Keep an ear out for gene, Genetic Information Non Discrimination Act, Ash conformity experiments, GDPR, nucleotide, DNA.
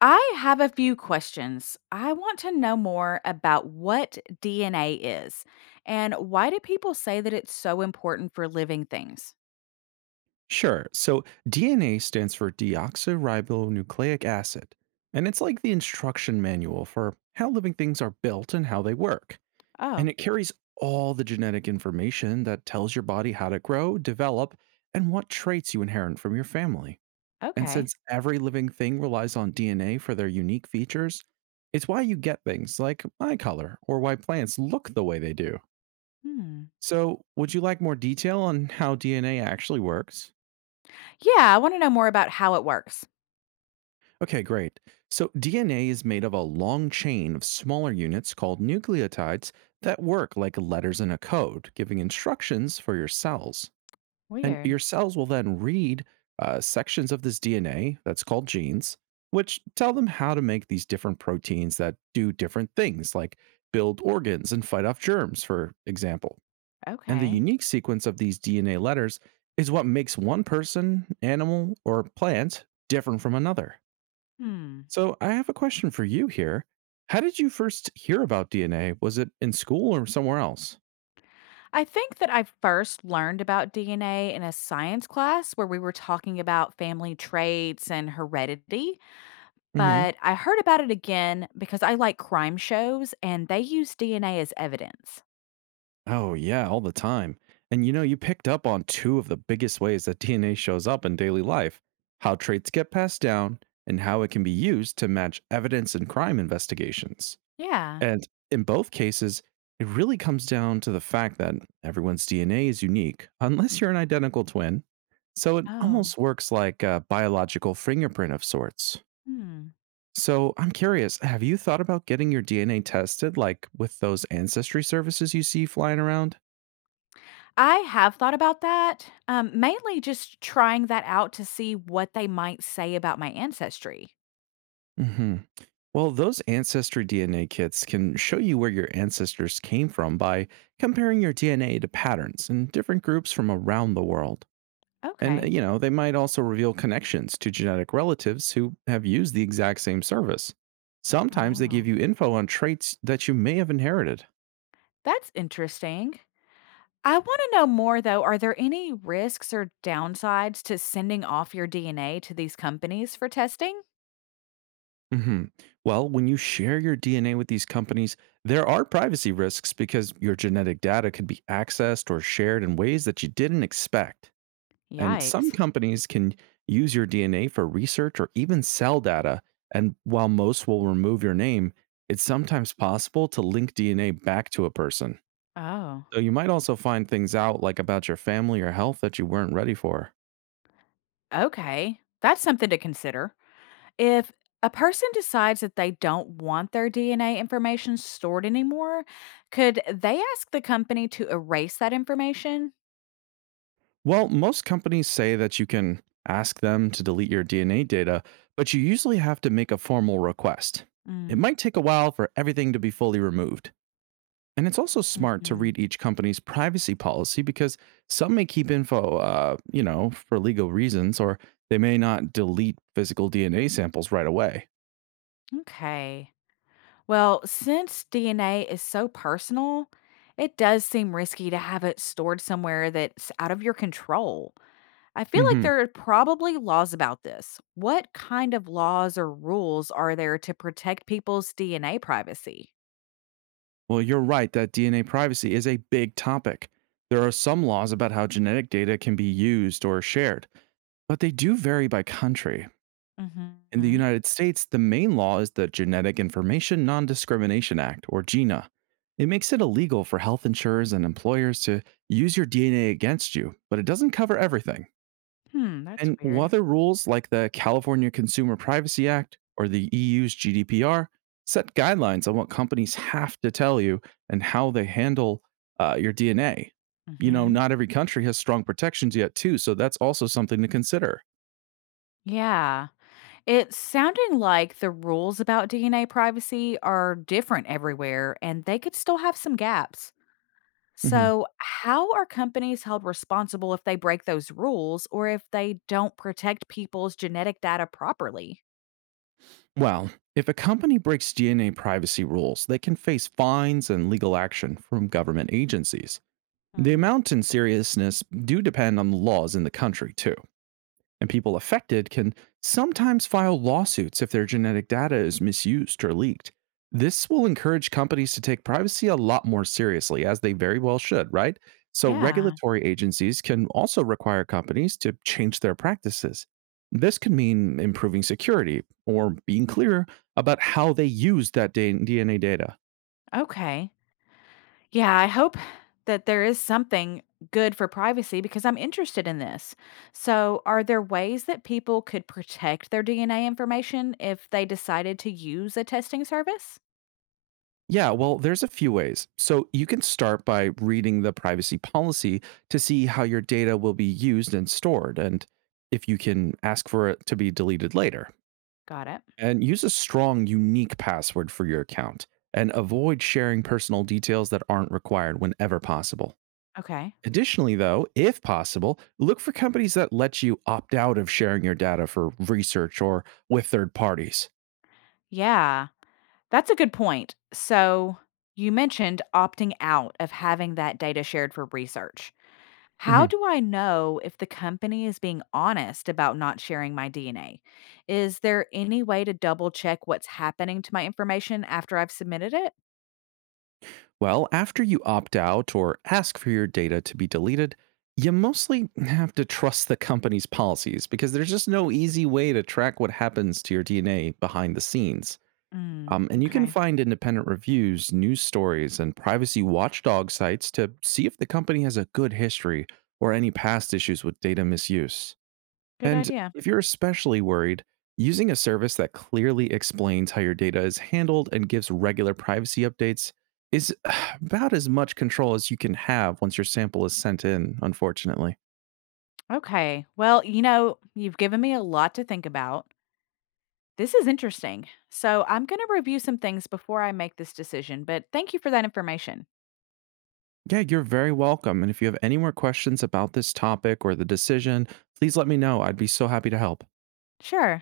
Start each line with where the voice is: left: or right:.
left: I have a few questions. I want to know more about what DNA is and why do people say that it's so important for living things?
right: Sure. So DNA stands for deoxyribonucleic acid, and it's like the instruction manual for how living things are built and how they work. And
left: Oh,
right: it carries all the genetic information that tells your body how to grow, develop, and what traits you inherit from your family. And
left: okay.
right: since every living thing relies on DNA for their unique features, it's why you get things like eye color or why plants look the way they do.
left: Hmm.
right: So, would you like more detail on how DNA actually works?
left: Yeah, I want to know more about how it works.
right: Okay, great. So DNA is made of a long chain of smaller units called nucleotides that work like letters in a code, giving instructions for your cells. And
left: Weird.
right: your cells will then read sections of this DNA, that's called genes, which tell them how to make these different proteins that do different things, like build organs and fight off germs, for example. And the
left: Okay.
right: unique sequence of these DNA letters is what makes one person, animal, or plant different from another.
left: Hmm.
right: So I have a question for you here. How did you first hear about DNA? Was it in school or somewhere else?
left: I think that I first learned about DNA in a science class where we were talking about family traits and heredity,
right: Hmm.
left: but I heard about it again because I like crime shows and they use DNA as evidence.
right: Oh, yeah, all the time. And you picked up on two of the biggest ways that DNA shows up in daily life, how traits get passed down and how it can be used to match evidence in crime investigations.
left: Yeah.
right: And in both cases, it really comes down to the fact that everyone's DNA is unique, unless you're an identical twin. So it
left: Oh,
right: almost works like a biological fingerprint of sorts.
left: hmm.
right: So I'm curious, have you thought about getting your DNA tested, like with those ancestry services you see flying around?
left: I have thought about that, mainly just trying that out to see what they might say about my ancestry.
right: Hmm. Well, those ancestry DNA kits can show you where your ancestors came from by comparing your DNA to patterns in different groups from around the world. And,
left: Okay.
right: they might also reveal connections to genetic relatives who have used the exact same service. Sometimes they give
left: Oh,
right: you info on traits that you may have inherited.
left: that's interesting. I want to know more, though. Are there any risks or downsides to sending off your DNA to these companies for testing?
right: Hmm. Well, when you share your DNA with these companies, there are privacy risks because your genetic data could be accessed or shared in ways that you didn't expect. And some
left: Yikes.
right: companies can use your DNA for research or even sell data. And while most will remove your name, it's sometimes possible to link DNA back to a person.
left: Oh,
right: So you might also find things out like about your family or health that you weren't ready for.
left: okay. That's something to consider. If a person decides that they don't want their DNA information stored anymore, could they ask the company to erase that information?
right: Well, most companies say that you can ask them to delete your DNA data, but you usually have to make a formal request. It
left: Mm,
right: might take a while for everything to be fully removed. And it's also smart to
left: mhm.
right: read each company's privacy policy because some may keep info, for legal reasons, or they may not delete physical DNA samples right away.
left: Okay. Well, since DNA is so personal, it does seem risky to have it stored somewhere that's out of your control. I feel like
right: Hmm.
left: there are probably laws about this. What kind of laws or rules are there to protect people's DNA privacy?
right: Well, you're right that DNA privacy is a big topic. There are some laws about how genetic data can be used or shared, but they do vary by country. In the
left: Hmm.
right: United States, the main law is the Genetic Information Non Discrimination Act, or GINA. It makes it illegal for health insurers and employers to use your DNA against you, but it doesn't cover everything.
left: Hmm, that's
right: And while
left: weird.
right: other rules like the California Consumer Privacy Act or the EU's GDPR set guidelines on what companies have to tell you and how they handle your DNA. Not every country has strong protections yet, too, so that's also something to consider.
left: Yeah. It's sounding like the rules about DNA privacy are different everywhere and they could still have some gaps.
right: Mhm.
left: So, how are companies held responsible if they break those rules or if they don't protect people's genetic data properly?
right: Well, if a company breaks DNA privacy rules, they can face fines and legal action from government agencies. The
left: Hmm.
right: amount and seriousness do depend on the laws in the country, too, and people affected can sometimes file lawsuits if their genetic data is misused or leaked. This will encourage companies to take privacy a lot more seriously, as they very well should, right? So,
left: Yeah.
right: regulatory agencies can also require companies to change their practices. This could mean improving security or being clear about how they use that DNA data.
left: Okay. Yeah, I hope that there is something good for privacy because I'm interested in this. So, are there ways that people could protect their DNA information if they decided to use a testing service?
right: Yeah, well, there's a few ways. So you can start by reading the privacy policy to see how your data will be used and stored, and if you can ask for it to be deleted later.
left: Got it.
right: And use a strong, unique password for your account, and avoid sharing personal details that aren't required whenever possible.
left: Okay.
right: Additionally, though, if possible, look for companies that let you opt out of sharing your data for research or with third parties.
left: Yeah, that's a good point. So, you mentioned opting out of having that data shared for research. How
right: Mhm.
left: do I know if the company is being honest about not sharing my DNA? Is there any way to double check what's happening to my information after I've submitted it?
right: Well, after you opt out or ask for your data to be deleted, you mostly have to trust the company's policies because there's just no easy way to track what happens to your DNA behind the scenes.
left: Mm,
right: And you can
left: okay.
right: find independent reviews, news stories, and privacy watchdog sites to see if the company has a good history or any past issues with data misuse.
left: Good
right: And
left: idea.
right: if you're especially worried, using a service that clearly explains how your data is handled and gives regular privacy updates is about as much control as you can have once your sample is sent in, unfortunately.
left: Okay. Well, you know, you've given me a lot to think about. This is interesting. So I'm going to review some things before I make this decision, but thank you for that information.
right: Yeah, you're very welcome. And if you have any more questions about this topic or the decision, please let me know. I'd be so happy to help.
left: Sure.